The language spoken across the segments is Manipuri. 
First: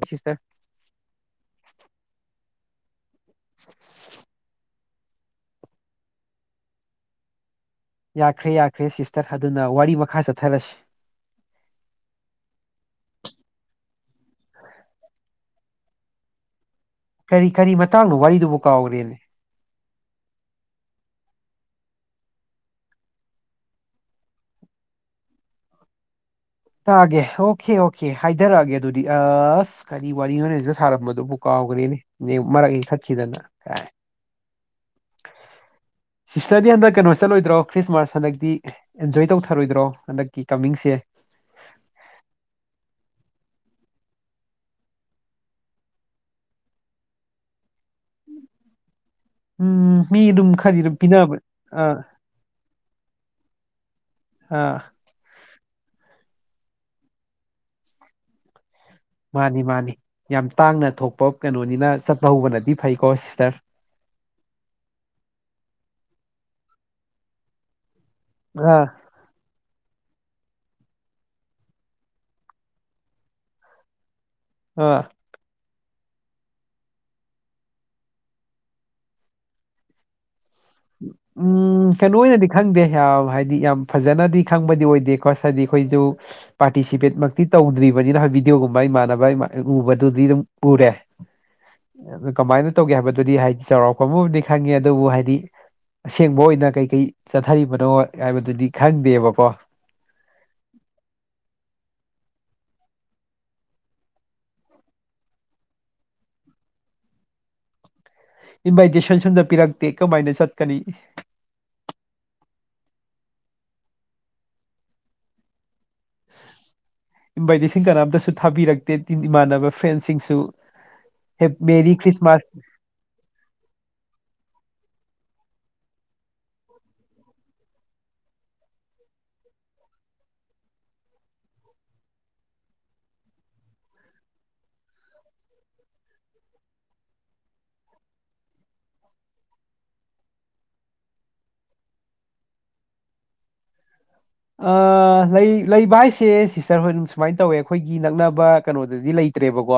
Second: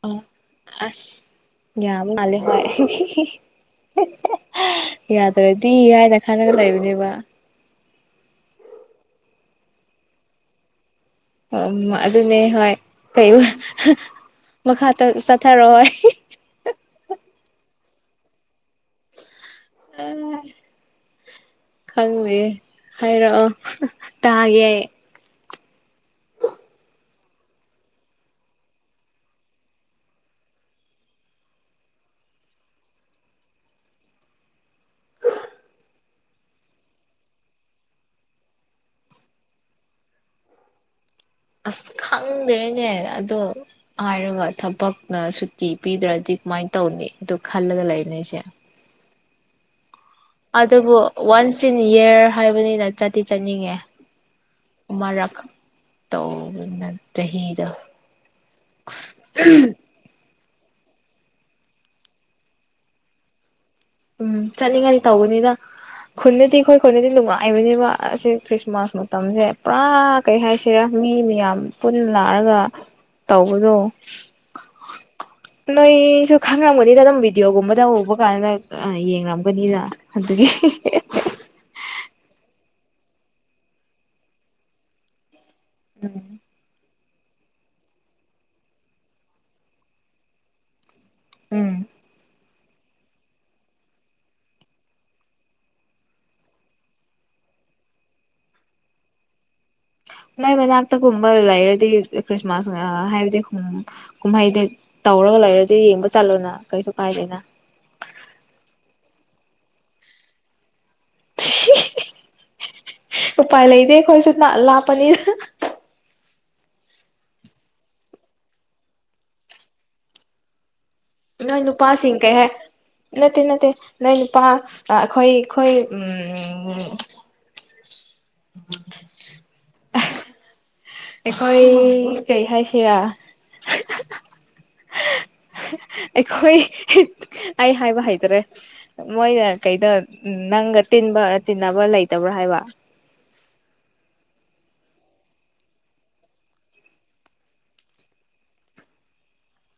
ꯑ ꯑꯁ ꯌꯥꯕ ꯃꯥꯜꯂꯦ ꯍꯣꯏ [inaudible] ꯌꯥꯗ꯭ꯔꯗꯤ ꯍꯥꯏꯅ ꯈꯔꯒ ꯂꯩꯕꯅꯦꯕ ꯌꯥꯈ꯭ꯔꯦ ꯌꯥꯈ꯭ꯔꯦ ꯁꯤꯁꯇꯔ ꯑꯗꯨꯅ ꯋꯥꯔꯤ ꯃꯈꯥ ꯆꯠꯊꯔꯁꯤ ꯎꯝ ꯑꯗꯨꯅꯦ ꯍꯣꯏ ꯀꯩꯕ ꯃꯈꯥ ꯇ ꯆꯠꯊꯔꯛꯑꯣ ꯍꯣꯏ ꯀꯔꯤ ꯀꯔꯤ ꯃꯇꯥꯡꯅꯣ ꯋꯥꯔꯤꯗꯨꯕꯨ ꯀꯥꯎꯈ꯭ꯔꯦꯅꯦ [inaudible] ꯈꯪꯗꯦ ꯍꯥꯏꯔꯛꯑꯣ ꯇꯥꯒꯦ ꯑꯩ ꯇꯥꯒꯦ ꯑꯣꯈꯦ ꯑꯣꯈꯦ ꯍꯥꯏꯗꯔꯛꯑꯒꯦ ꯑꯗꯨꯗꯤ ꯑ ꯀꯔꯤ ꯋꯥꯔꯤꯅꯣꯅꯦ ꯍꯧꯖꯤꯛꯇꯥ ꯁꯥꯔꯝꯕꯗꯨꯕꯨ ꯀꯥꯎꯒ꯭ꯔꯦꯅꯦ ꯅꯦ ꯃꯔꯛ ꯍꯦꯛ ꯊꯠꯈꯤꯗꯅ ꯀꯥꯏ ꯁꯤꯁꯇꯔꯗꯤ ꯍꯟꯗꯛ ꯀꯩꯅꯣ ꯆꯠꯂꯣꯏꯗ꯭ꯔꯣ ꯈ꯭ꯔꯤꯁꯃꯥꯁ ꯍꯟꯗꯛꯇꯤ ꯑꯦꯟꯖꯣꯏ ꯇꯧꯊꯔꯣꯏꯗ꯭ꯔꯣ ꯍꯟꯗꯛꯀꯤ ꯀꯃꯤꯡꯁꯦ ꯑꯁ ꯈꯪꯗꯦꯅꯦ ꯑꯗꯣ ꯍꯥꯏꯔꯒ ꯊꯕꯛꯅ ꯁꯨꯇꯤ ꯄꯤꯗ꯭ꯔꯗꯤ ꯀꯃꯥꯏꯅ ꯇꯧꯅꯤ ꯑꯗꯨ ꯈꯜꯂꯒ ꯂꯩꯕꯅꯦ ꯑꯩꯁꯦ ꯎꯝ ꯃꯤꯗꯨ ꯑꯗꯨꯕꯨ ꯋꯥꯟꯁ ꯏꯟ ꯏꯌꯥꯔ ꯍꯥꯏꯕꯅꯤꯅ ꯆꯗꯤꯤ ꯆꯠꯅꯤꯡꯉꯦ ꯑꯥ ꯃꯔꯛ ꯇꯧꯅ ꯆꯍꯤꯗ ꯃꯥꯅꯤ ꯃꯥꯅꯤ ꯌꯥꯝ ꯇꯥꯡꯅ ꯊꯣꯛꯄ ꯀꯩꯅꯣꯅꯤꯅ ꯆꯠꯄ ꯍꯧꯕꯅꯗꯤ ꯐꯩꯀꯣ ꯁꯤꯁꯇꯔ ꯎꯝ ꯆꯠꯅꯤꯡꯉꯥꯏꯅꯤ ꯇꯧꯕꯅꯤꯅ ꯈꯨꯟꯅꯗꯤ ꯑꯩꯈꯣꯏ ꯈꯨꯅꯗꯤ ꯅꯨꯡꯉꯥꯏꯕꯅꯦꯕ ꯑꯁꯤ ꯑꯥ ꯈ꯭ꯔꯤꯁꯃꯥꯁꯃꯨꯛꯇꯤ ꯃꯇꯝꯁꯦ ꯄꯨꯔꯥ ꯀꯩ ꯍꯥꯏꯁꯤꯔꯥ ꯃꯤ ꯃꯌꯥꯝ ꯄꯨꯟꯅ ꯂꯥꯛꯑꯒ ꯇꯧꯕꯗꯣ ꯑꯥ ꯅꯣꯏꯁꯨ ꯈꯪꯉꯝꯒꯅꯤꯅ ꯑꯗꯨꯝ ꯚꯤꯗꯤꯑꯣꯒꯨꯝꯕꯗ ꯎꯕ ꯀꯥꯟꯗ ꯑ ꯌꯦꯡꯝꯒꯅꯤꯗ ꯑꯗꯨꯒꯤ ꯎꯝ ꯀꯩꯅꯣ ꯑꯣꯏꯅꯗꯤ ꯈꯪꯗꯦ ꯌꯥꯝ ꯍꯥꯏꯗꯤ ꯌꯥꯝ ꯐꯖꯅꯗꯤ ꯈꯪꯕꯗꯤ ꯑꯣꯏꯗꯦꯀꯣ ꯁꯗꯤ ꯍꯣꯏꯗꯨ ꯎꯝ ꯄꯥꯔꯇꯤꯁꯤꯄꯦꯠ ꯃꯛꯇꯤ ꯇꯧꯗ꯭ꯔꯤꯕꯅꯤꯅ ꯚꯤꯗꯤꯑꯣꯒꯨꯝꯕ ꯏꯃꯥꯟꯅꯕ ꯎꯕꯗꯨꯗꯤ ꯑꯗꯨꯝ ꯎꯔꯦ ꯎꯝ ꯑꯗꯨ ꯀꯃꯥꯏꯅ ꯇꯧꯒꯦ ꯍꯥꯏꯕꯗꯨꯗꯤ ꯍꯥꯏꯗꯤ ꯆꯥꯎꯔꯥꯛꯄ ꯑꯃꯗꯤ ꯈꯪꯉꯦ ꯑꯗꯨꯕꯨ ꯍꯥꯏꯗꯤ ꯑꯁꯦꯡꯕ ꯑꯣꯏꯅ ꯀꯩ ꯀꯩ ꯆꯠꯊꯔꯤꯕꯅꯣ ꯍꯥꯏꯕꯗꯨꯗꯤ ꯈꯪꯗꯦꯕꯀꯣ ꯅꯣꯏ ꯃꯅꯥꯛꯇꯒꯨꯝꯕ ꯂꯩꯔꯗꯤ ꯈ꯭ꯔꯤꯁꯃꯥꯁ ꯍꯥꯏꯕꯗꯤ ꯈ ꯀꯨꯝꯍꯩꯗ ꯇꯧꯔꯒ ꯂꯩꯔꯗꯤ ꯌꯦꯡꯕ ꯆꯠꯂꯣꯅ ꯀꯩꯁꯨ ꯀꯥꯏꯗꯦꯅ ꯏꯟꯚꯥꯏꯇꯦꯁꯟ ꯁꯣꯝꯗ ꯄꯤꯔꯛꯇꯦ ꯀꯃꯥꯏꯅ ꯆꯠꯀꯅꯤ ꯎꯄꯥꯏ ꯂꯩꯇꯦ ꯑꯩꯈꯣꯏꯁꯨ ꯂꯥꯞꯄꯅꯤꯅ ꯏꯟꯚꯥꯏꯇꯦꯁꯤꯡꯟ ꯀꯅꯥꯝꯇꯁꯨ ꯊꯥꯕꯤꯔꯛꯇꯦꯤꯟ ꯏꯃꯥꯟꯅꯕ ꯐ꯭ꯔꯦꯟꯁꯤꯡꯁꯨ ꯍꯦ ꯅꯣꯏ ꯃꯦꯔꯤ ꯅꯨꯄꯥꯁꯤꯡ ꯀꯩ ꯍꯥꯏ ꯈ꯭ꯔꯤꯁꯃꯥꯁ ꯅꯠꯇꯦ ꯅꯠꯇꯦ ꯅꯣꯏ ꯅꯨꯄꯥ ꯑꯩꯈꯣꯏ ꯑꯩꯈꯣꯏ [unintelligible] ꯑꯩꯈꯣꯏ ꯀꯩ ꯍꯥꯏꯥꯏꯁꯤꯔ ꯑꯩꯈꯣꯏ ꯑꯩ ꯍꯥꯏꯕ ꯍꯩꯇ꯭ꯔꯦ ꯃꯣꯏꯅ ꯀꯩꯗ ꯅꯪꯒ ꯇꯤꯟꯕ ꯇꯤꯟꯅꯕ ꯂꯩꯇꯕ꯭ꯔꯥ ꯍꯥꯏꯕ ꯂꯩ ꯂꯩꯕ ꯍꯥꯏꯁꯦ ꯁꯤꯁꯇꯔ ꯍꯣꯏ ꯑꯗꯨ ꯁꯨꯃꯥꯏꯅ ꯇꯧꯋꯦ ꯑꯩꯈꯣꯏꯒꯤ ꯅꯛꯅꯕ ꯀꯩꯅꯣꯗꯗꯤ ꯂꯩ ꯠꯇ꯭ꯔꯦꯕꯀꯣ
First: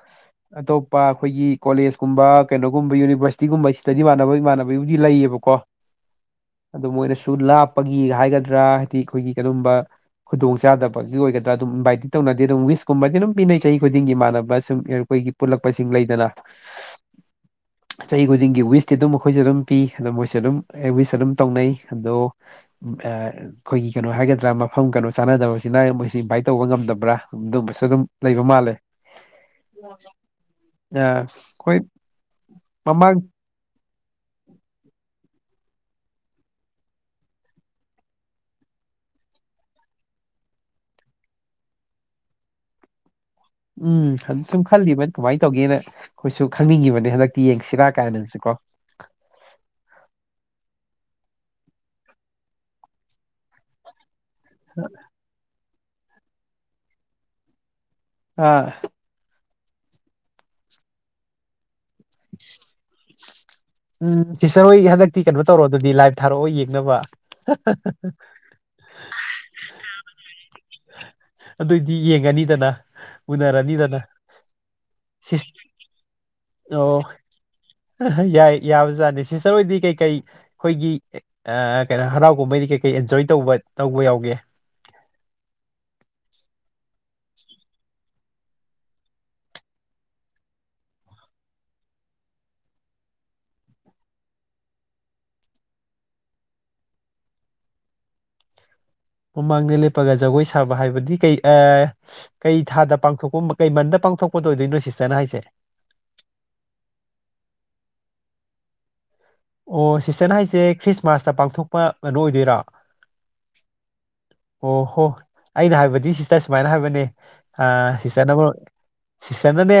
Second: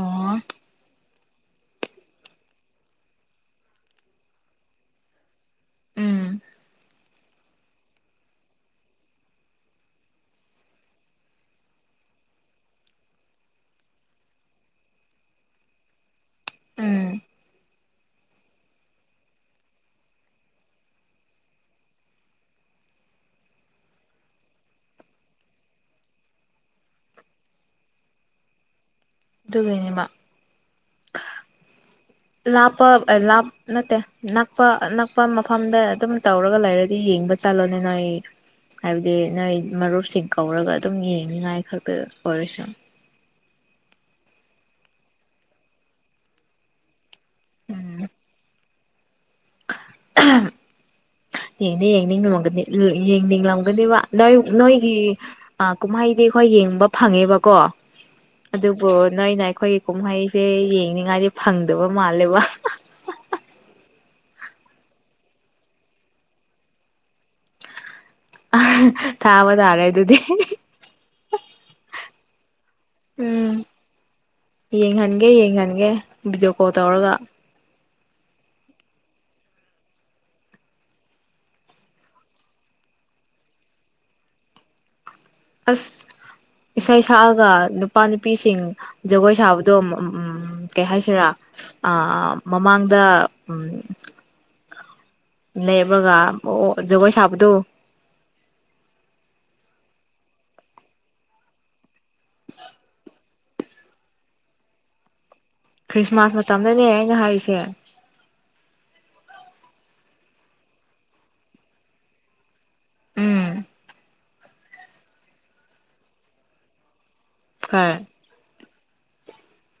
ꯑꯣ ꯑꯗꯣ ꯄ ꯑꯩꯈꯣꯏꯒꯤ ꯀꯣꯂꯦꯖꯀꯨꯝꯕ ꯀꯩꯅꯣꯒꯨꯝꯕ ꯌꯨꯅꯤꯕꯔꯁꯤꯇꯤꯒꯨꯝꯕ ꯁꯤꯗꯗꯤ ꯏꯃꯥꯟꯅꯕ ꯏꯃꯥꯟꯅꯕꯒꯤꯕꯨꯗꯤ ꯂꯩꯌꯦꯕꯀꯣ ꯎꯝ ꯑꯗꯨ ꯃꯣꯏꯅꯁꯨ ꯂꯥꯞꯄꯒꯤ ꯍꯥꯏꯒꯗ꯭ꯔꯥ ꯍꯥꯏꯗꯤ ꯑꯩꯈꯣꯏꯒꯤ ꯀꯝꯕ ꯈꯨꯗꯣꯡ ꯆꯥꯗꯕꯒꯤ ꯑꯣꯏꯒꯗ꯭ꯔꯥ ꯑꯗꯨꯝ ꯏꯟꯚꯥꯏꯇꯤ ꯇꯧꯅꯗꯦ ꯑꯗꯨꯝ ꯋꯤꯁꯀꯨꯝꯕꯗꯤ ꯑꯗꯨꯝ ꯄꯤꯅꯩ ꯆꯍꯤ ꯈꯨꯗꯤꯡꯒꯤ ꯏꯥꯟꯅꯕ ꯁꯨꯝ ꯑꯩꯈꯣꯏꯒꯤ ꯄꯨꯜꯂꯛꯄꯁꯤꯡ ꯂꯩꯗꯅ ꯎꯝ ꯆꯍꯤ ꯈꯨꯗꯤꯡꯒꯤ ꯋꯤꯁꯇꯤ ꯑꯗꯨꯝ ꯃꯈꯈꯣꯏꯁꯨ ꯑꯗꯨꯝ ꯄꯤ ꯑꯗꯣ ꯃꯣꯏꯁꯨ ꯑꯗꯨꯝ ꯋꯤꯁ ꯑꯗꯨꯝ ꯇꯧꯅꯩ ꯑꯗꯣ ꯑ ꯑꯩꯈꯣꯏꯒꯤ ꯀꯩꯅꯣ ꯍꯥꯏꯒꯗ꯭ꯔꯥ ꯃꯐꯝ ꯀꯩꯅꯣ ꯆꯥꯟꯅꯗꯕꯁꯤꯅ ꯃꯣꯏꯁꯨ ꯏꯟꯚꯥꯏꯠ ꯇꯧꯕ ꯉꯝꯗꯕ꯭ꯔꯥ ꯑꯗꯨꯒꯕꯁꯨ ꯑꯗꯨꯝ ꯂꯩꯕ ꯃꯥꯜꯂꯦ ꯑꯗꯨꯒꯅꯦꯃ ꯑꯩꯈꯣꯏ ꯂꯥꯄ ꯃꯃꯥꯡ ꯂꯥ ꯅꯠꯇꯦ ꯅꯛꯄ ꯅꯛꯄ ꯃꯐꯝꯗ ꯑꯗꯨꯝ ꯇꯧꯔꯒ ꯂꯩꯔꯗꯤ ꯌꯦꯡꯕ ꯆꯠꯂꯣꯅꯤꯅ ꯑꯩ ꯍꯥꯏꯕꯗꯤ ꯅꯣꯏ ꯃꯔꯨꯞꯁꯤꯡ ꯀꯧꯔꯒ ꯑꯗꯨꯝ ꯌꯦꯡꯅꯤꯉꯥꯏ ꯈꯛꯇꯗ ꯑꯣꯏꯔꯁꯨ ꯎꯝ ꯁꯨꯝ ꯈꯜꯂꯤꯕ ꯀꯃꯥꯏꯅ ꯇꯧꯒꯦꯅ ꯑꯩꯈꯣꯏꯁꯨ ꯈꯪꯅꯤꯡꯉꯤꯕꯅꯦ ꯍꯟꯗꯛꯇꯤ ꯌꯦꯡꯁꯤꯔꯥ ꯀꯥꯏꯅꯪꯁꯨ ꯀꯣ ꯌꯦꯡꯗꯤ ꯌꯦꯡꯅꯤꯡꯒꯅꯤ ꯌꯦꯡꯅꯤꯡꯂꯝꯒꯅꯦꯕ ꯅꯣꯏ ꯅꯣꯏꯒꯤ ꯀꯨꯝꯍꯩꯗꯤ ꯑꯩꯈꯣꯏ ꯌꯦꯡꯕ ꯐꯪꯉꯦꯕꯀꯣ ꯑꯥ ꯑꯗꯨꯕꯨ ꯅꯣꯏꯅ ꯑꯩꯈꯣꯏꯒꯤ ꯀꯨꯝꯍꯩꯁꯦ ꯌꯦꯡꯅꯤꯡꯉꯥꯏꯗꯤ ꯐꯪꯗꯕ ꯃꯥꯜꯂꯦꯕ [unintelligible] ꯎꯝ ꯇꯤꯆꯔ ꯍꯣꯏ ꯍꯟꯗꯛꯇꯤ ꯀꯩꯅꯣ ꯇꯧꯔꯣ ꯑꯗꯨꯗꯤ ꯂꯥꯏꯚ ꯊꯥꯔꯛꯑꯣ ꯌꯦꯡꯅꯕ ꯑ ꯊꯥꯕ ꯇꯥꯔꯦ ꯑꯗꯨꯗꯤ ꯑꯗꯨꯏꯗꯤ ꯌꯦꯡꯉꯅꯤꯗꯅ ꯎꯝ ꯎꯅꯔꯅꯤꯗꯅ ꯌꯦꯡꯍꯟꯒꯦ ꯁꯤꯁ ꯌꯦꯡꯍꯟꯒꯦ ꯚꯤꯗꯤꯑꯣ ꯀꯣꯜ ꯑꯣ ꯇꯧꯔꯒ ꯌꯥꯏ ꯌꯥꯕꯖꯥꯗꯦ ꯁꯤꯁꯇꯔ ꯑꯣꯏꯗꯤ ꯀꯩꯀꯩ ꯑꯩꯈꯣꯏꯒꯤ ꯀꯩꯅꯣ ꯍꯔꯥꯎꯒꯨꯝꯕꯩꯗꯤ ꯀꯩ ꯀꯩ ꯑꯦꯟꯖꯣꯏ ꯇꯧꯕ ꯇꯧꯕ ꯌꯥꯎꯒꯦ ꯑꯁ ꯏꯁꯩ ꯁꯛꯑꯒ ꯅꯨꯄꯥ ꯅꯨꯄꯤꯁꯤꯡ ꯖꯒꯣꯏ ꯁꯥꯕꯗꯣ ꯀꯩ ꯍꯥꯏꯁꯤꯔꯥ ꯃꯃꯥꯡꯗ ꯎ ꯂꯩꯕꯒ ꯑꯣ ꯖꯒꯣꯏ ꯁꯥꯕꯗꯨꯣ ꯃꯃꯥꯡꯗ ꯂꯦꯞꯄꯒ ꯖꯒꯣꯏ ꯁꯥꯕ ꯍꯥꯏꯕꯗꯤ ꯀꯩ ꯀꯩ ꯊꯥꯗ ꯄꯥꯡꯊꯣꯛꯄ ꯀꯩ ꯃꯟꯗ ꯄꯥꯡꯊꯣꯛꯄꯗ ꯑꯣꯏꯗꯣꯏꯅꯣ ꯁꯤꯁꯇꯔꯅ ꯍꯥꯏꯁꯦ ꯈ꯭ꯔꯤꯁꯃꯥꯁ ꯃꯇꯝꯗꯅꯦ ꯑꯩꯅ ꯍꯥꯏꯔꯤꯁꯦ ꯑꯣ ꯁꯤꯁꯇꯟ ꯍꯥꯏꯁꯦ ꯈ꯭ꯔꯤꯁꯃꯥꯁꯇ ꯄꯥꯡꯊꯣꯛꯄ ꯀꯩꯅꯣ ꯑꯣꯏꯗꯣꯏꯔꯥ ꯎꯝ ꯑꯣ ꯍꯣ ꯑꯩꯅ ꯍꯥꯏꯕꯗꯤ ꯁꯤꯁꯇꯔ ꯁꯨꯃꯥꯏꯅ ꯍꯥꯏꯕꯅꯦ ꯑ ꯍꯣꯏ ꯁꯤꯁꯇꯔꯅ ꯁꯤꯁꯇꯔꯅꯅꯦ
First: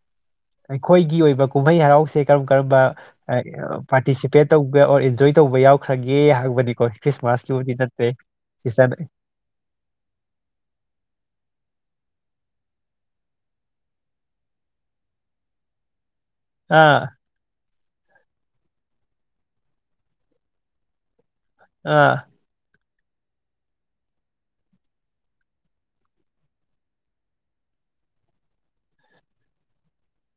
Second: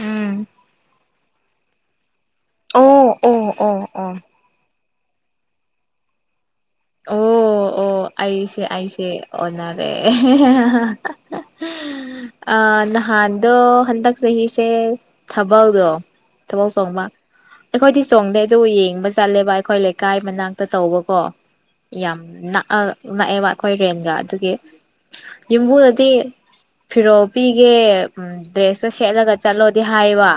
ꯎꯝ ꯑꯩꯈꯣꯏꯒꯤ ꯑꯣꯏꯕ ꯀꯨꯝꯍꯩ ꯍꯔꯥꯎꯁꯦ ꯀꯔꯝ ꯀꯔꯝꯕ ꯑꯣ ꯑꯣ ꯑꯣ [unintelligible] ꯑꯣ ꯄꯥꯔꯇꯤꯁꯤꯄꯦꯠ ꯇꯧꯕ ꯑꯣꯔ ꯑꯦꯟꯖꯣꯏ ꯇꯧꯕ ꯌꯥꯎꯈ꯭ꯔꯒꯦ ꯍꯥꯏꯕꯗꯤꯀꯣ ꯑꯣ ꯈ꯭ꯔꯤꯁꯃꯥꯁꯀꯤꯕꯨꯗꯤ ꯅꯠꯇ꯭ꯔꯦ ꯑꯣ ꯑꯩꯁꯦ ꯑꯩꯁꯦ ꯑꯣꯟꯅꯔꯦ [unintelligible] ꯑ ꯅꯍꯥꯟꯗꯣ ꯍꯟꯗꯛ ꯆꯍꯤꯁꯦ ꯊꯥꯕꯜꯗꯣ ꯊꯥꯕꯜ ꯑꯥ ꯆꯣꯡꯕ ꯑꯩꯈꯣꯏꯗꯤ ꯆꯣꯡꯗꯦ ꯑꯗꯨ ꯌꯦꯡꯕ ꯆꯠꯂꯦꯕ ꯑꯩꯈꯣꯏ ꯂꯩꯀꯥꯏ ꯃꯅꯥꯛꯇ ꯇꯧꯕꯀꯣ ꯑꯥ ꯌꯥꯝ ꯅꯛ ꯑ ꯅꯛꯑꯦꯕ ꯑꯩꯈꯣꯏ ꯔꯦꯟꯒ ꯑꯗꯨꯒꯤ ꯌꯨꯝꯕꯨꯗꯗꯤ ꯐꯤꯔꯣꯜ ꯄꯤꯒꯦ ꯗ꯭ꯔꯦꯁꯇ ꯁꯦꯠꯂꯒ ꯆꯠꯂꯣꯗꯤ ꯍꯥꯏꯕ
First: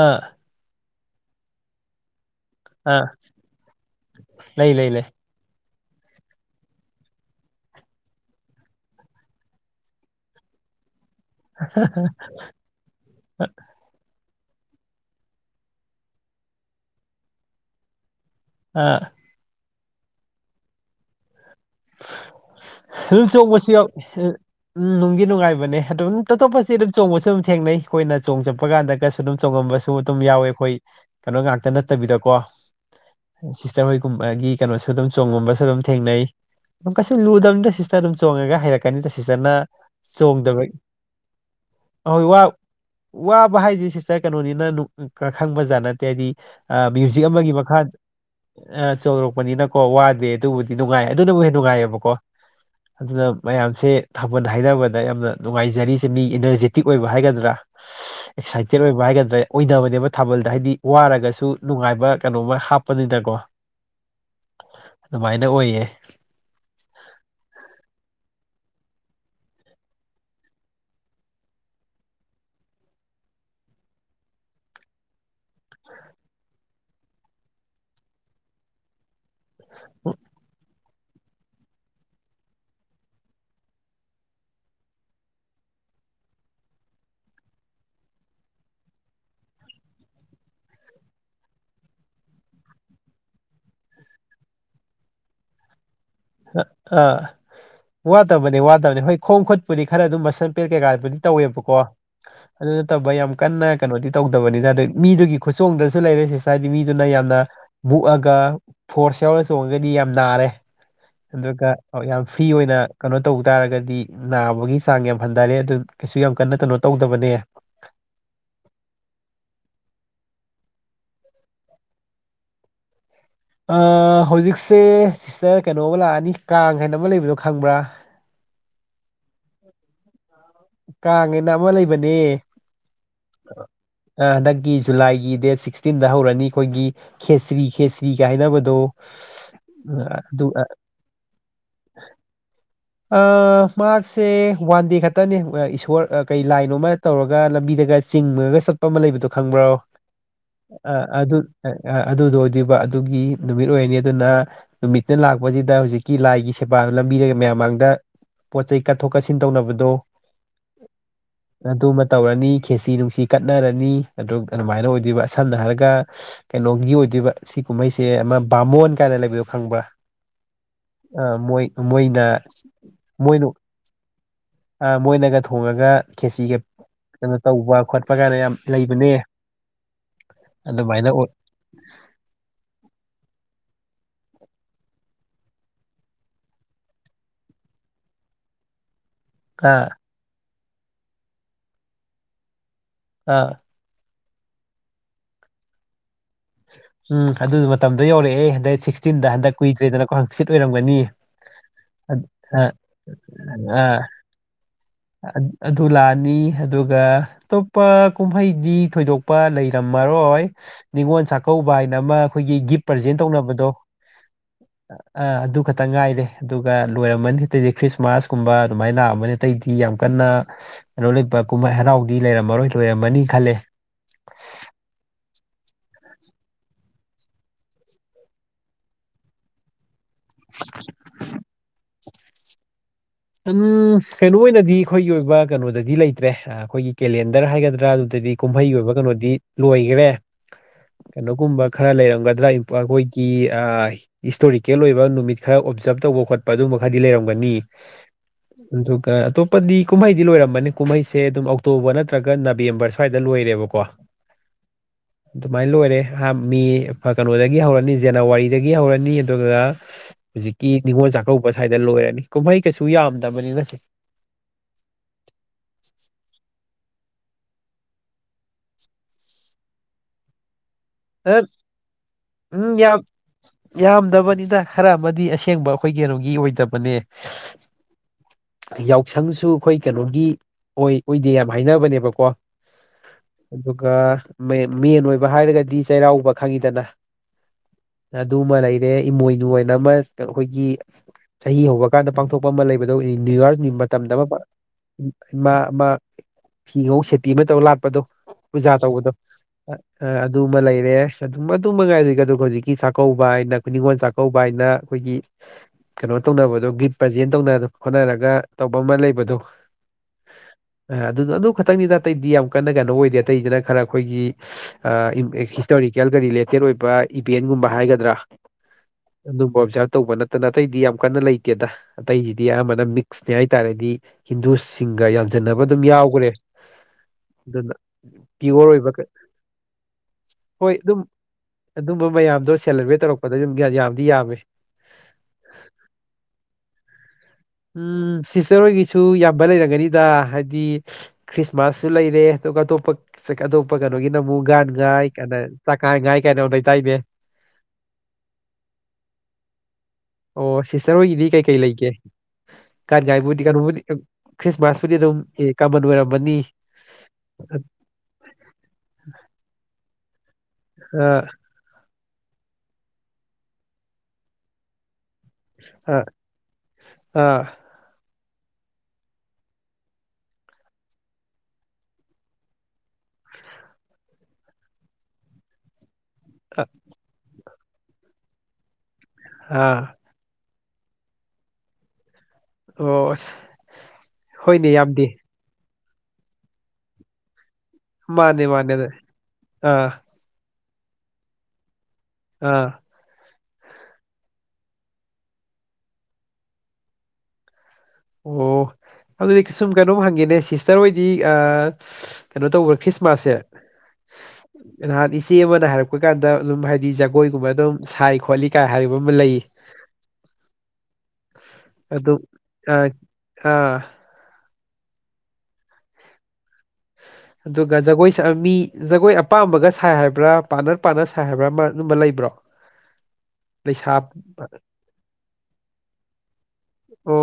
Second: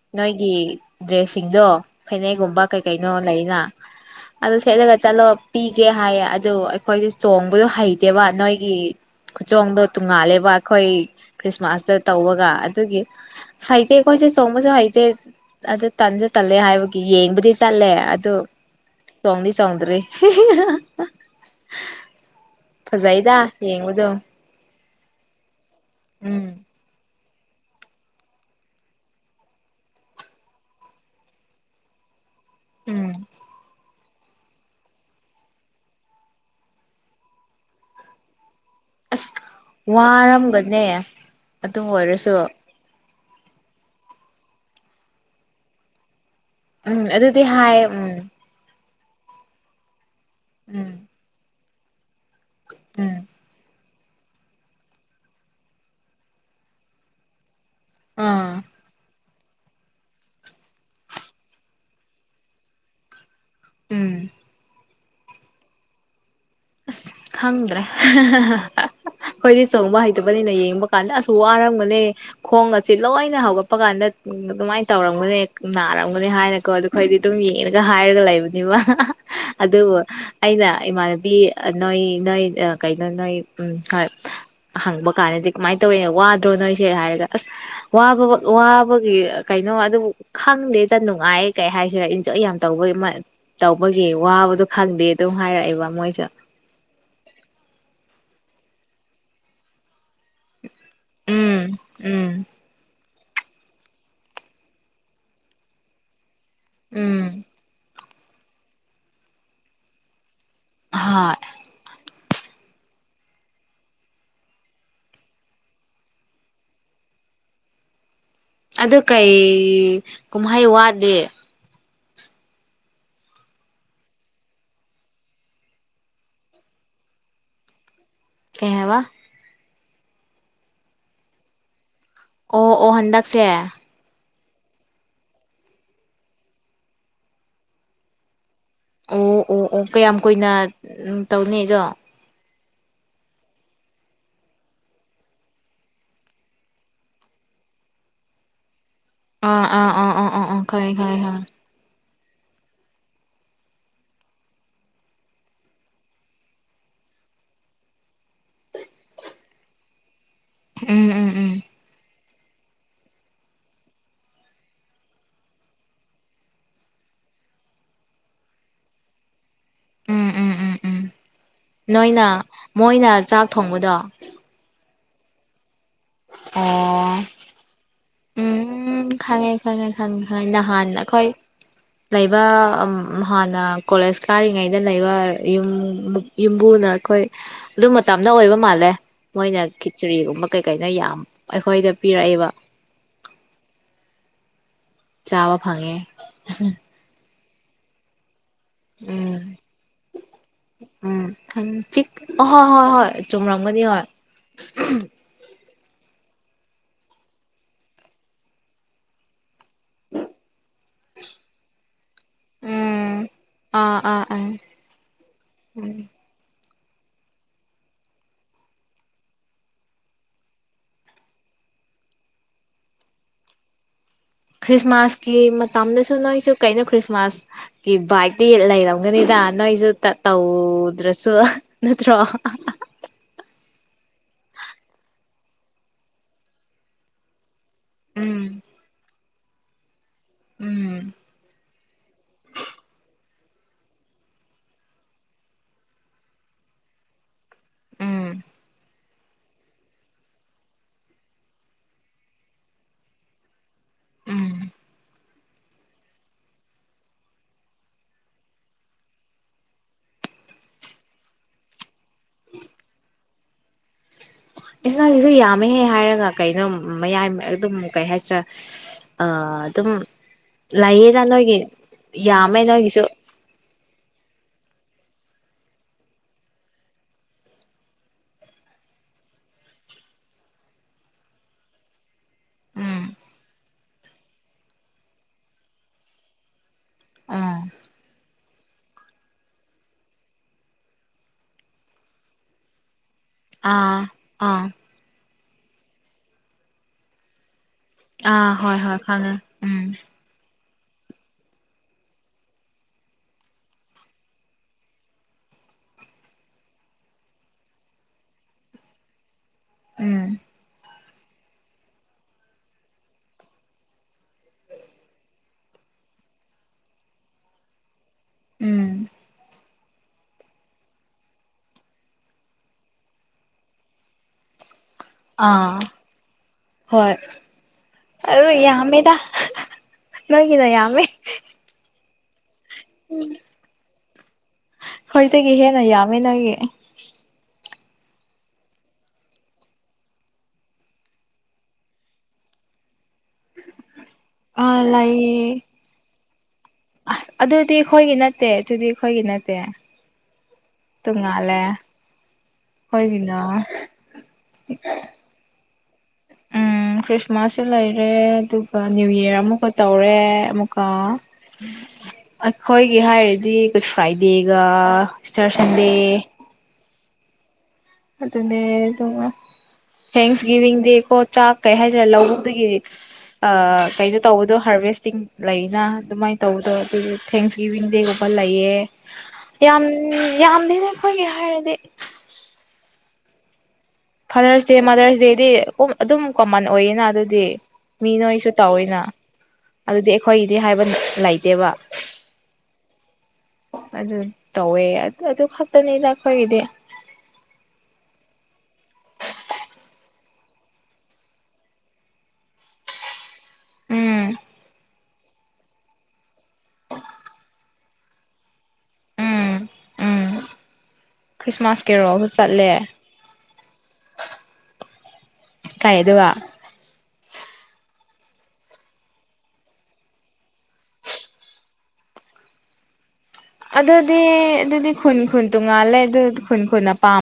ꯑꯥ ꯅꯣꯏꯒꯤ ꯗ꯭ꯔꯦꯁ ꯁꯤꯡꯗꯣ ꯐꯅꯦꯛꯒꯨꯝꯕ ꯀꯩ ꯑꯥ ꯀꯩꯅꯣ ꯂꯩꯅ ꯑꯗꯨ ꯂꯩ ꯂꯩ ꯁꯦꯠꯂꯒ ꯂꯩ ꯆꯠꯂꯣ ꯄꯤꯒꯦ ꯍꯥꯏꯌꯦ ꯑꯗꯨ ꯑꯩꯈꯣꯏꯗꯤ ꯆꯣꯡꯕꯗꯣ ꯍꯩꯇꯦꯕ ꯅꯣꯏꯒꯤ ꯈꯨꯆꯣꯡꯗꯣ ꯇꯣꯡꯉꯥꯜꯂꯦꯕ ꯑꯩꯈꯣꯏ ꯈ꯭ꯔꯤꯁꯃꯥꯁꯇ ꯇꯧꯕꯒ ꯑꯗꯨꯒꯤ ꯁꯥꯏꯖꯦꯛ ꯑꯩꯈꯣꯏꯁꯦ ꯆꯣꯡꯕꯁꯨ ꯍꯩꯇꯦ ꯑꯗꯨ ꯇꯟꯁꯨ ꯇꯜꯂꯦ ꯍꯥꯏꯕꯒꯤ ꯌꯦꯡꯕꯗꯤ ꯆꯠꯂꯦ ꯑꯗꯨ ꯑꯥ ꯆꯣꯡꯅꯤ ꯆꫭꯡꯗ꯭ꯔꯤ [unintelligible] [unintelligible] ꯎꯝ ꯅꯨꯡꯗꯤ ꯅꯨꯡꯉꯥꯏꯕꯅꯦ ꯑꯗꯨꯝ ꯎꯝ ꯇꯣꯇꯣꯞꯄꯁꯤ ꯑꯗꯨꯝ ꯆꯣꯡꯕꯁꯨ ꯑꯗꯨꯝ ꯊꯦꯡꯅꯩ ꯑꯩꯈꯣꯏꯅ ꯆꯣꯡ ꯆꯠꯄ ꯀꯥꯟꯗ ꯀꯁꯨ ꯑꯗꯨꯝ ꯆꯣꯡꯉꯝꯕꯁꯨ ꯑꯗꯨꯝ ꯌꯥꯎꯋꯦ ꯑꯩꯈꯣꯏ ꯀꯩꯅꯣ ꯉꯥꯛꯇ ꯅꯠꯇꯕꯤꯗꯀꯣ ꯎꯝ ꯁꯤꯁꯇꯔ ꯍꯣꯏꯒꯨꯝꯕꯒꯤ ꯀꯩꯅꯣꯁꯨ ꯑꯗꯨꯝ ꯆꯣꯡꯒꯨꯝꯕꯁꯨ ꯑꯗꯨꯝ ꯊꯦꯡꯅꯩ ꯑꯗꯨꯝ ꯀꯩꯁꯨ ꯂꯨꯗꯕꯅ ꯁꯤꯁꯇ ꯑꯗꯨꯝ ꯆꯣꯡꯉꯒ ꯍꯩꯔꯛ ꯀꯅꯤꯗ ꯑꯁ ꯁꯤꯁꯇꯔꯅ ꯆꯣꯡꯗꯕ ꯋꯥꯔꯝꯒꯅꯦ ꯑꯗꯨ ꯑꯩꯍꯣꯏ ꯑꯣꯏꯔꯁꯨ ꯋꯥ ꯋꯥꯕ ꯍꯥꯏꯁꯦ ꯁꯤꯁꯇꯔ ꯀꯩꯅꯣꯅꯤꯅ ꯈꯪꯕꯖꯥꯠ ꯅꯠꯇꯦ ꯍꯥꯏꯗꯤ ꯑ ꯎꯝ ꯃ꯭ꯌꯨꯖꯤꯛ ꯑꯗꯨꯗꯤ ꯑꯃꯒꯤ ꯍꯥꯏ ꯃꯈꯥ ꯎꯝ ꯆꯣꯔꯛꯄꯅꯤꯅꯀꯣ ꯋꯥꯗꯦ ꯑꯗꯨꯕꯨꯗꯤ ꯎꯝ ꯅꯨꯡꯉꯥꯏ [unintelligible] ꯅꯨꯡꯉꯥꯏꯌꯦꯕꯀꯣ ꯎꯝ ꯑꯗꯨꯅ ꯃꯌꯥꯝꯁꯦ ꯊꯥꯕꯜ ꯍꯥꯏꯅꯕꯗ ꯌꯥꯝꯅ ꯅꯨꯡꯉꯥꯏꯖꯔꯤꯁꯦ ꯃꯤ ꯏꯅꯔꯖꯦꯇꯤꯛ ꯑꯣꯏꯕ ꯍꯥꯏꯒꯗ꯭ꯔꯥ ꯑꯥ ꯑꯦꯛꯁꯥꯏꯇꯦꯠ ꯑꯣꯏꯕ ꯍꯥꯏꯒꯗ꯭ꯔꯥ ꯑꯣꯏꯅꯕꯅꯦꯕ ꯊꯥꯕꯜꯗ ꯍꯥꯏꯗꯤ ꯋꯥꯔꯒꯁꯨ ꯅꯨꯡꯉꯥꯏꯕ ꯀꯩꯅꯣꯝꯃ ꯍꯥꯞꯄꯅꯤꯅꯀꯣ ꯎꯝ ꯑꯗꯨꯃꯥꯏꯅ ꯑꯣꯏꯌꯦ ꯑꯁ ꯈꯪꯗ꯭ꯔꯦ [unintelligible] ꯑꯩꯈꯣꯏꯗꯤ ꯆꯣꯡꯕ ꯍꯩꯇꯕꯅꯤꯅ ꯌꯦꯡꯕ ꯀꯥꯟꯗ ꯑꯁꯨ ꯋꯥꯔꯝꯒꯅꯦ ꯈꯣꯡꯒꯥꯁꯤ ꯂꯣꯏꯅ ꯍꯧꯒꯠꯄ ꯀꯥꯟꯗ ꯑꯗꯨꯃꯥꯏꯅ ꯇꯧꯔꯝꯒꯅꯤ ꯅꯥꯔꯝꯒꯅꯤ ꯍꯥꯏꯅꯀꯣ ꯑꯗꯨꯈꯣꯏꯗꯤ ꯑꯗꯨꯝ ꯌꯦꯡꯉꯒ ꯍꯥꯏꯔꯒ ꯂꯩꯕꯅꯦꯕ ꯑꯗꯨꯕꯨ ꯑꯩꯅ ꯏꯃꯥꯟꯅꯕꯤ ꯅꯣꯏ ꯅꯣꯏ ꯀꯩꯅꯣ ꯅꯣꯏ ꯎ ꯍꯣꯏ ꯍꯪꯕ ꯀꯥꯟꯗꯗꯤ ꯀꯃꯥꯏꯅ ꯇꯧꯋꯤꯅꯦ ꯋꯥꯗ꯭ꯔꯣ ꯅꯣꯏꯁꯦ ꯍꯥꯏꯔꯒ ꯑꯁ ꯋꯥꯕ ꯋꯥꯕꯒꯤ ꯀꯩꯅꯣ ꯑꯗꯨꯕꯨ ꯈꯪꯗꯦꯗ ꯅꯨꯡꯉꯥꯏ ꯀꯩ ꯍꯥꯏꯁꯤꯔꯥ ꯏꯟꯖꯣꯏ ꯌꯥꯝ ꯇꯧꯕꯒꯤ ꯇꯧꯕꯒꯤ ꯋꯥꯕꯗꯣ ꯈꯪꯗꯦ ꯑꯗꯨꯝ ꯍꯥꯏꯔꯛꯑꯦꯕ ꯃꯣꯏꯁꯨ ꯑ ꯑꯥ ꯋꯥꯗꯕꯅꯤ ꯋꯥꯗꯕꯅꯤ ꯍꯣꯏ ꯈꯣꯡ ꯈꯨꯠꯄꯨꯗꯤ ꯈꯔ ꯑꯗꯨꯝ ꯃꯁꯟ ꯄꯦꯠ ꯀꯩꯀꯥ ꯕꯨꯗꯤ ꯎꯝ ꯇꯧꯋꯦꯕꯀꯣ ꯎꯝ ꯑꯗꯨ ꯅꯠꯇꯕ ꯌꯥꯝ ꯀꯟꯅ ꯀꯩꯅꯣꯗꯤ ꯇꯧꯗꯕꯅꯤꯅ ꯃꯤꯗꯨꯒꯤ ꯈꯨꯠꯆꯣꯡꯗꯁꯨ ꯂꯩꯔꯦ ꯁꯤꯁ ꯉꯁꯥꯏꯗꯤ ꯃꯤꯗꯨꯅ ꯎꯝ ꯌꯥꯝꯅ ꯃꯨꯛꯑꯒ ꯐꯣꯔꯁ ꯌꯥꯎꯔ ꯆꯣꯡꯉꯒꯗꯤ ꯌꯥꯝ ꯅꯥꯔꯦ ꯍꯥꯏ ꯑꯗꯨꯒ ꯌꯥꯝ ꯐ꯭ꯔꯤ ꯑꯣꯏꯅ ꯀꯩꯅꯣ ꯇꯧꯕ ꯇꯥꯔꯒꯗꯤ ꯅꯥꯕꯒꯤ ꯆꯥꯡ ꯌꯥꯝ ꯍꯟꯊꯔꯦ ꯑꯗꯨ ꯀꯩꯁꯨ ꯌꯥꯝ ꯀꯟꯅ ꯀꯩꯅꯣ ꯇꯧꯗꯕꯅꯦ ꯑꯗꯨ ꯀꯩ ꯀꯨꯝꯍꯩ ꯋꯥꯠꯂꯤ ꯍꯧꯖꯤꯛꯁꯦ ꯁꯤꯁꯇꯔ ꯀꯩꯅꯣ ꯑꯃ ꯂꯥꯛꯑꯅꯤ ꯀꯥꯡ ꯍꯥꯏꯅ ꯑꯃ ꯂꯩꯕꯗꯣ ꯈꯪꯕ꯭ꯔꯥ ꯀꯩꯍꯥꯏꯕ ꯀꯥꯡ ꯑꯅ ꯑꯃ ꯂꯩꯕꯅꯦ ꯑꯣ ꯑꯣ ꯍꯟꯗꯛꯁꯦ ꯍꯟꯗꯛꯀꯤ ꯖꯨꯂꯥꯏꯒꯤ ꯗꯦꯠ ꯁꯤꯛꯁꯇꯤꯟꯗ ꯍꯧꯔꯅꯤ ꯑꯩꯈꯣꯏꯒꯤ ꯈꯦꯁ꯭ꯔꯤ ꯈꯦꯁ꯭ꯔꯤ ꯀꯥꯏꯅꯕꯗꯣ ꯑꯣ ꯑꯣ ꯑꯣ ꯀꯌꯥꯝ ꯀꯨꯏꯅ ꯇꯧꯅꯤ ꯑꯗꯣ ꯃꯍꯥꯛꯁꯦ ꯋꯥꯟꯗꯦ ꯈꯛꯇꯅꯦ ꯏꯁꯣꯔ ꯀꯩ ꯂꯥꯏꯅꫭꯃ ꯇꯧꯔꯒ ꯂꯝꯕꯤꯗꯒ ꯆꯤꯡꯉꯒ ꯆꯠꯄ ꯑꯃ ꯂꯩꯕꯗꯣ ꯑꯥ ꯈꯪꯕ꯭ꯔꯣ ꯑꯥ ꯑꯥ ꯑꯥ ꯑꯥ ꯑꯥ ꯈꯪꯉꯦ ꯈꯪꯉꯦ ꯑꯗꯨ ꯈꯪꯉꯦ ꯑꯗꯨꯗꯣ ꯑꯣꯏꯗꯤꯕ ꯑꯗꯨꯒꯤ ꯅꯨꯃꯤꯠ ꯑꯣꯏꯔꯅꯤ ꯑꯗꯨꯅ ꯅꯨꯃꯤꯠꯇꯅ ꯂꯥꯛꯄꯁꯤꯗ ꯍꯧꯖꯤꯛꯀꯤ ꯂꯥꯏꯒꯤ ꯁꯦꯕꯥꯗꯨ ꯂꯝꯕꯤꯔꯒ ꯃꯌꯥꯝ ꯃꯥꯡ ꯗ ꯄꯣꯠ ꯆꯩꯩ ꯀꯠꯊꯣꯛ ꯀꯠꯁꯤꯟ ꯇꯧꯅꯕꯗꯣ ꯎꯝ ꯎꯝ ꯎꯝ ꯑꯗꯨꯃ ꯇꯧꯔꯅꯤ ꯈꯦꯁꯤ ꯅꯨꯡꯁꯤ ꯀꯠꯅꯔꯅꯤ ꯑꯗꯨ ꯑꯗꯨꯃꯥꯏꯅ ꯑꯣꯏꯗꯣꯏꯔꯤꯕ ꯁꯝꯅ ꯍꯥꯏꯔꯒ ꯀꯩꯅꯣꯒꯤ ꯑꯣꯏꯗꯣꯏꯕ ꯁꯤ ꯀꯨꯝꯍꯩꯁꯦ ꯑꯃ ꯕꯥꯃꯣꯟ ꯀꯥꯏꯅ ꯂꯩꯕꯤꯌꯣ ꯐꯪꯕ꯭ꯔꯥ ꯎꯝ ꯎꯝ ꯎꯝ ꯎꯝ ꯑ ꯃꯣꯏ ꯃꯣꯏꯅ ꯅꯣꯏꯅ ꯃꯣꯏꯅ ꯆꯥꯛ ꯊꯣꯡꯕꯗꯣ ꯃꯣꯏꯅꯒ ꯊꯣꯡꯉꯒ ꯈꯦꯁꯤꯒ ꯑꯣ ꯀꯩꯅꯣ ꯇꯧꯕ ꯈꯣꯠꯄ ꯀꯥꯏꯅ ꯌꯥꯝ ꯎꯝ ꯂꯩꯕꯅꯦ ꯈꯪꯉꯦ ꯈꯪꯉꯦ ꯈꯪꯉꯦ ꯈꯪꯉꯦ ꯅꯍꯥꯟ ꯑꯗꯨꯃꯥꯏꯅ [inaudible] ꯑꯩꯈꯣꯏ ꯂꯩꯕ ꯍꯥꯟꯅ ꯀꯣꯂꯦꯖ ꯀꯥꯔꯤꯉꯩꯗ ꯂꯩꯕ ꯌ ꯌꯨꯝꯕꯨꯅ ꯑꯩꯈꯣꯏ ꯑꯗꯨ ꯃꯇꯝꯗ ꯑꯣꯏꯕ ꯃꯥꯜꯂꯦ ꯃꯣꯏꯅ ꯑꯥ ꯀꯤꯆꯔꯤꯒꯨꯝꯕ ꯀꯩꯀꯩꯅ ꯌꯥꯝ ꯑꯩꯈꯣꯏꯗ ꯄꯤꯔꯛꯏꯦꯕ ꯑꯥ ꯆꯥꯕ ꯐꯪꯉꯦ ꯎꯝ ꯑꯗꯨ ꯃꯇꯝꯗ ꯌꯧꯔꯛꯑꯦ ꯍꯟꯗꯛ ꯁꯤꯛꯁꯇꯤꯟꯗ ꯎꯝ ꯍꯟꯗꯛ ꯀꯨꯏꯗ꯭ꯔꯦꯗꯅꯀꯣ ꯍꯪꯆꯤꯠ ꯑꯣꯏꯔꯝꯒꯅꯤ ꯈꯪꯆꯤꯛ ꯍꯣꯏ ꯍꯣꯏ ꯍꯣꯏ ꯆꯨꯝꯔꯝꯒꯅꯤ ꯍꯣꯏ ꯑꯗꯨ ꯂꯥꯛꯑꯅꯤ ꯑꯗꯨꯒ ꯑꯇꯣꯞꯄ ꯀꯨꯝꯍꯩꯗꯤ ꯊꯣꯏꯗꯣꯛꯄ ꯂꯩꯔꯝꯃꯔꯣꯏꯉꯣ [unintelligible] ꯆꯥꯛꯀꯧꯕ ꯍꯥꯏꯅ ꯑꯃ ꯑꯩꯈꯣꯏꯒꯤ ꯒꯤꯐ ꯄ꯭ꯔꯖꯦꯟ ꯎꯝ ꯇꯧꯅꯕꯗꯣ ꯑꯥ [inaudible] ꯑ ꯑꯗꯨ ꯈꯛꯇ ꯉꯥꯏꯔꯦ ꯑꯗꯨꯒ ꯂꯣꯏꯔꯝꯕꯅꯤ ꯈꯤꯇꯗꯤ ꯈ꯭ꯔꯤꯁꯃꯥꯁꯀꯨꯝꯕ ꯑꯗꯨꯃꯥꯏꯅ ꯂꯥꯛꯑꯝꯕꯅꯤ ꯑꯇꯩꯗꯤ ꯌꯥꯝ ꯀꯟꯅ ꯑꯩꯅꯣ ꯂꯩꯄ ꯀꯨꯝꯍꯩ ꯍꯔꯥꯎꯗꯤ ꯂꯩꯔꯝꯃꯔꯣꯏ ꯂꯣꯏꯔꯝꯃꯅꯤ ꯈꯜꯂꯦ ꯈ꯭ꯔꯤꯁꯃꯥꯁꯀꯤ ꯃꯇꯝꯗꯁꯨ ꯅꯣꯏꯁꯨ ꯀꯩꯅꯣ ꯈ꯭ꯔꯤꯁꯃꯥꯁ ꯀ ꯚꯥꯏꯇꯤ ꯂꯩꯔꯝꯒꯅꯤꯗ ꯅꯣꯏꯁꯨ ꯇꯧꯗ꯭ꯔꯁꯨ ꯅꯠꯇ꯭ꯔꯣ ꯎꯝ ꯀꯩꯅꯣ ꯑꯣꯏꯅꯗꯤ ꯑꯩꯈꯣꯏꯒꯤ ꯑꯣꯏꯕ ꯀꯩꯅꯣꯗꯗꯤ ꯂꯩꯇ꯭ꯔꯦ ꯑꯩꯈꯣꯏꯒꯤ ꯀꯦꯂꯦꯟꯗꯔ ꯍꯥꯏꯒꯗ꯭ꯔꯥ ꯇ꯭ꯔꯥ ꯑꯗꯨꯗꯗꯤ ꯎꯝ ꯀꯨꯝꯍꯩꯒꯤ ꯑꯣꯏꯕ ꯀꯩꯅꯣꯗꯤ ꯂꯣꯏꯈꯔꯦ ꯎꯝ ꯒꯨꯝꯕ ꯈꯔ ꯂꯩꯔꯝꯒꯗ꯭ꯔꯥ ꯑꯩꯈꯣꯏꯒꯤ ꯍꯤꯁꯇꯣꯔꯤꯀꯦꯜ ꯑꯣꯏꯕ ꯅꯨꯃꯤꯠ ꯈꯔ ꯑꯣꯞꯖꯥꯔꯕ ꯇꯧꯕ ꯈꯣꯠꯄ ꯑꯗꯨꯝꯕ ꯈꯔꯗꯤ ꯂꯩꯔꯝꯒꯅꯤ ꯎꯝ ꯑꯗꯨꯒ ꯑꯇꯣꯞꯄꯗꯤ ꯀꯨꯝꯍꯩꯗꯤ ꯂꯣꯏꯔꯝꯕꯅꯤ ꯀꯨꯝꯍꯩꯁꯦ ꯑꯗꯨꯝ ꯑꯣꯛꯇꯣꯕꯔ ꯅꯠꯇ꯭ꯔꯒ ꯅꯕꯦꯝꯕꯔꯁꯦ ꯁ꯭ꯋꯥꯏꯗ ꯂꯣꯏꯔꯦꯕꯀꯣ ꯎꯝ ꯑꯗꯨꯃꯥꯏꯅ ꯂꯣꯏꯔꯦ ꯃꯤ ꯀꯩꯅꯣꯗꯒꯤ ꯍꯧꯔꯅꯤ ꯖꯅꯋꯥꯔꯤꯗꯒꯤ ꯍꯧꯔꯅꯤ ꯑꯗꯨꯗꯨꯒ ꯍꯧꯖꯤꯛꯀꯤ ꯅꯤꯉꯣꯜ ꯆꯥꯛꯀꯧꯕ ꯁꯋꯥꯏꯗ ꯂꯣꯏꯔꯅꯤ ꯀꯨꯝꯍꯩ ꯀꯩꯁꯨ ꯌꯥꯝꯗꯕꯅꯤꯅ ꯁꯤꯁ ꯏꯁ ꯅꫭꯏꯒꯤꯁꯨ ꯌꯥꯝꯃꯦꯍꯦ ꯍꯥꯏꯔꯒ ꯀꯩꯅꯣ ꯃꯌꯥꯏ ꯑꯗꯨꯝ ꯀꯩ ꯍꯥꯏꯁꯤꯔꯥ ꯑꯥ ꯑꯗꯨꯝ ꯂꯩꯌꯦꯅ ꯑ ꯅꯣꯏꯒꯤ ꯌꯥꯝꯃꯦ ꯅꯣꯏꯒꯤꯁꯨ ꯌꯥꯝꯗꯕꯅꯤꯗꯥ ꯈꯔꯥ ꯑꯃꯥꯗꯤ ꯑꯁꯦꯡꯕ ꯑꯩꯈꯣꯏ ꯀꯩꯅꯣꯒꯤ ꯑꯣꯏꯗꯕꯅꯦ ꯌꯥꯎꯁꯪꯁꯨ ꯑꯩꯈꯣꯏ ꯀꯩꯅꯣꯒꯤ ꯑꯣꯏ ꯑꯣꯏꯗꯦ ꯌꯥꯝ ꯍꯥꯏꯅꯕꯅꯦꯕꯀꯣ ꯎꯝ ꯑꯗꯨꯒ ꯃꯦꯟ ꯑꯣꯏꯕ ꯍꯥꯏꯔꯒꯗꯤ ꯆꯩꯔꯥꯎꯕ ꯈꯪꯉꯤꯗꯅ ꯎꯝ ꯑꯗꯨꯨꯃꯥ ꯂꯩ ꯔꯦ ꯏꯃꯣꯏꯅꯨ ꯍꯥꯏꯅ ꯥꯑꯃ ꯑꯩꯈꯣꯏꯒꯤ ꯆꯍꯤ ꯍꯧꯕ ꯀꯥꯟꯗ ꯄꯥꯡꯊꯣꯛꯄ ꯑꯃ ꯂꯩꯕꯗꯣ ꯅ꯭ꯌꯨ ꯌꯥꯔ ꯑꯥ ꯃꯇꯝꯗꯥ ꯑꯃꯥ ꯑꯥ ꯏꯃꯥ ꯑꯃꯥ ꯐꯤꯉꯧ ꯁꯦꯠꯄꯤ ꯑꯃꯥ ꯇꯧꯔ ꯂꯥꯛꯄꯗꯣ ꯑꯥ ꯍꯣꯏ ꯄꯨꯖꯥ ꯍꯣꯏ ꯇꯧꯕꯗꯣ ꯈꯪꯉꯦ ꯎꯝ [unintelligible] ꯑꯗꯨꯃꯥ ꯂꯩꯔꯦ ꯑꯗꯨ ꯃꯗꯨ ꯃꯉꯥꯏꯔꯦ ꯑꯗꯨꯒ ꯍꯧꯖꯤꯛꯀꯤ ꯆꯥꯛꯀꯧꯕ ꯍꯥꯏꯅ ꯅꯤꯉꯣꯜ ꯆꯥꯛꯀꯧꯕ ꯍꯥꯏꯅ ꯑꯈꯣꯏꯒꯤ ꯀꯩꯅꯣ ꯇꯧꯅꯕꯗꯣ ꯒꯤꯐ ꯄ꯭ꯔꯖꯦꯟ ꯇꯧꯅꯥ ꯈꯣꯠꯅꯔꯒꯥ ꯇꯧꯕ ꯑꯃ ꯂꯩꯕꯗꯣ ꯎꯝ ꯑꯥ ꯑꯗꯨ ꯑꯗꯨ ꯈꯥꯇꯪꯅꯤꯗ ꯑꯇꯩꯗꯤ ꯌꯥꯝ ꯀꯟꯅ ꯀꯩꯅꯣ ꯑꯣꯏꯗꯦ ꯑꯇꯩꯗꯅ ꯈꯔꯥ ꯑꯩꯈꯣꯏꯒꯤ ꯍꯤꯁꯇꯣꯔꯤꯀꯦꯜꯒꯥ ꯔꯤꯂꯦꯇꯦꯠ ꯑꯣꯏꯕ ꯏꯚꯦꯟꯒꯨꯝꯕ ꯍꯥꯏꯒꯗ꯭ꯔꯥ ꯎꯝ ꯑꯗꯨꯝꯕ ꯑꯣꯞꯖꯥꯞ ꯇꯧꯕ ꯅꯠꯇꯅ ꯑꯇꯩꯗꯤ ꯌꯥꯝ ꯀꯟꯅ ꯂꯩꯇꯦꯗ ꯑꯇꯩꯗꯤ ꯗꯤ ꯑꯌꯥꯝꯕꯥꯅꯥ ꯃꯤꯛꯁꯅꯦ ꯍꯥꯏꯇꯥꯔꯗꯤ ꯍꯤꯟꯗꯨꯁꯤꯡꯒ ꯌꯥꯡꯁꯤꯟꯅꯕ ꯑꯥ ꯑꯗꯨꯝ ꯌꯥꯎꯈ꯭ꯔꯦ ꯍꯣꯏ ꯑꯗꯨꯅ ꯑꯗꯨ ꯄꯤꯌꯣꯔ ꯑꯣꯏꯕ ꯌꯥꯝꯃꯦꯗꯥ ꯅꯣꯏꯒꯤꯅꯥ ꯍꯣꯏ ꯑꯗꯨꯝ ꯌꯥꯝꯃꯦ ꯑꯗꯨꯝꯕ ꯃꯌꯥꯝꯗꯣ ꯁꯦꯂꯦꯕ꯭ꯔꯦꯠ ꯇꯧꯔꯛꯄꯗꯥ ꯑꯗꯨ ꯌꯥꯝꯗꯤ ꯌꯥꯝꯃꯦ ꯈꯣꯏꯗꯒꯤ ꯍꯦꯟꯅ ꯌꯥꯝꯃꯦ ꯅꯣꯏꯒꯤ ꯎꯝ ꯁꯤꯁꯇꯔ ꯍꯣꯏꯒꯤꯁꯨ ꯌꯥꯝꯕ ꯂꯩꯔꯒꯅꯤꯗ ꯍꯥꯏꯗꯤ ꯈ꯭ꯔꯤꯁꯃꯥꯁꯁꯨ ꯂꯩꯔꯦ ꯑꯗꯨꯒ ꯑꯇꯣꯞꯄꯥ ꯑꯇꯣꯞꯄ ꯀꯩꯅꯣꯒꯤꯅ ꯑꯃꯨꯛ ꯒꯥꯟ ꯑꯥ ꯉꯥꯏ ꯂꯩꯌꯦ ꯀꯩꯅ ꯆꯀꯥꯟ ꯉꯥꯏ ꯀꯥꯏꯅꯥ ꯂꯩꯗꯨꯗꯤ ꯑꯗꯨꯗꯤ ꯈꯣꯏꯒꯤ ꯅꯠꯇꯦ ꯑꯗꯨꯗꯤ ꯈꯣꯏꯒꯤ ꯅꯠꯇꯦ ꯑꯣ ꯁꯤꯁꯇꯔ ꯍꯣꯏꯒꯤꯗꯤ ꯀꯩꯀꯩ ꯇꯣꯡꯉꯥꯜꯂꯦ ꯂꯩꯒꯦ ꯒꯥꯟ ꯉꯥꯏꯕꯨꯗꯤ ꯑꯩꯈꯣꯏꯒꯤꯅ ꯀꯩꯅꯣꯕꯨꯗꯤ ꯈ꯭ꯔꯤꯁꯃꯥꯁꯄꯨꯗꯤ ꯑꯗꯨꯝ ꯀꯃꯟ ꯑꯣꯏꯔꯝꯃꯅꯤ ꯎꯝ ꯈ꯭ꯔꯤꯁꯃꯥꯁꯁꯨ ꯂꯩꯔꯦ ꯑꯗꯨꯒ ꯅꯤꯌꯨ ꯌꯥꯔ ꯑꯃꯨꯛꯀꯥ ꯇꯧꯔꯦ ꯑꯃꯨꯛꯀꯥ ꯑꯥ ꯑꯩꯈꯣꯏꯒꯤ ꯍꯥꯏꯔꯗꯤ ꯒꯨꯗ ꯐ꯭ꯔꯥꯏꯗꯦꯒ ꯏꯁꯇꯔ ꯁꯟꯗꯦ ꯑꯥ ꯑꯥ ꯑꯗꯨꯅꯦ ꯑꯗꯨꯒꯥ ꯊꯦꯡꯁ ꯒꯤꯕꯤꯡꯗꯤꯀꯣ ꯆꯥꯛ ꯀꯩ ꯍꯥꯏꯖꯤꯔꯥ ꯂꯧꯕꯨꯛꯇꯥꯒꯤ ꯑꯥ ꯀꯩꯅꯣ ꯇꯧꯕꯗꯣ ꯍꯥꯔꯚꯦꯁꯇꯤꯡ ꯂꯩꯅ ꯑꯗꯨꯃꯥꯏꯅ ꯑꯥ ꯇꯧꯕꯗꯣ ꯑꯗꯨ ꯊꯦꯡꯁ ꯒꯤꯕꯤꯡ ꯗꯦꯒꯨꯝꯕ ꯂꯩꯌꯦ ꯑꯥ ꯌꯥꯝ ꯌꯥꯝꯗꯤꯗꯥ ꯑꯈꯣꯏꯒꯤ ꯍꯥꯏꯔꯗꯤ ꯑꯣ ꯑꯁ ꯍꯣꯏꯅꯦ ꯐꯥꯗꯔꯁ ꯗꯦ ꯌꯥꯝꯗꯤ ꯃꯥꯗꯔꯁ ꯗꯦꯗꯤ ꯑꯗꯨꯝ ꯀꯣꯃꯟ ꯑꯣꯏꯌꯦꯅ ꯑꯗꯨꯗꯤ ꯃꯤ ꯃꯥꯅꯦ ꯅꯣꯏꯁꯨ ꯃꯥꯅꯦ ꯇꯧꯋꯤꯅ ꯑꯥ ꯑꯗꯨꯗꯤ ꯑꯩꯈꯣꯏꯒꯤꯗꯤ ꯍꯥꯏꯕ ꯂꯩꯇꯦꯕ ꯑꯥ ꯑꯗꯨ ꯇꯧꯋꯦ ꯑꯗꯨ ꯈꯛꯇꯅꯤꯗ ꯑꯥꯈꯣꯏꯒꯤꯗꯤ ꯑꯣ ꯑꯗꯨꯗꯤ ꯁꯨꯝ ꯀꯩꯅꯣꯝ ꯍꯪꯒꯦꯅꯦ ꯁꯤꯁꯇꯔ ꯍꯣꯏꯗꯤ ꯑꯥ ꯀꯩꯅꯣ ꯇꯧꯕ꯭ꯔꯥ ꯈ꯭ꯔꯤꯁꯃꯥꯁꯁꯦ ꯎꯝ ꯅꯍꯥꯟ ꯏꯆꯦ ꯑꯃꯥꯅ ꯍꯥꯏꯔꯛꯄ ꯀꯥꯟꯗ ꯑꯗꯨꯝ ꯍꯥꯏꯗꯤ ꯖꯒꯣꯏꯒꯨꯝꯕ ꯑꯗꯨꯝ ꯁꯥꯏ ꯈꯣꯠꯂꯤ ꯀꯥꯏ ꯍꯥꯏꯕ ꯑꯃ ꯂꯩ ꯎꯝ ꯎꯝ ꯈ꯭ꯔꯤꯁꯃꯥꯁ ꯑꯗꯨ ꯀꯦꯔꯣꯜꯁꯨ ꯆꯠꯂꯦ ꯑꯥ ꯑꯥ ꯀꯩ ꯑꯗꯨꯒꯥ ꯑꯗꯨꯒ ꯖꯒꯣꯏ ꯃꯤ ꯖꯒꯣꯏ ꯑꯄꯥꯝꯕꯒ ꯁꯥꯏ ꯍꯥꯏꯕ꯭ꯔꯥ ꯄꯥꯠꯅꯔ ꯄꯥꯅꯔ ꯁꯥꯏ ꯍꯥꯏꯕ꯭ꯔꯥ ꯑꯗꯨꯝꯕ ꯂꯩꯕ꯭ꯔꯣ ꯂꯩꯁꯥ ꯑꯗꯨꯗꯤ ꯑꯗꯨꯗꯤ ꯈꯨꯟ ꯈꯨꯟ ꯇꯣꯡꯉꯥꯜꯂꯦ ꯑꯗꯨ ꯈꯨꯟ ꯈꯨꯅ ꯑꯣ ꯄꯥꯝ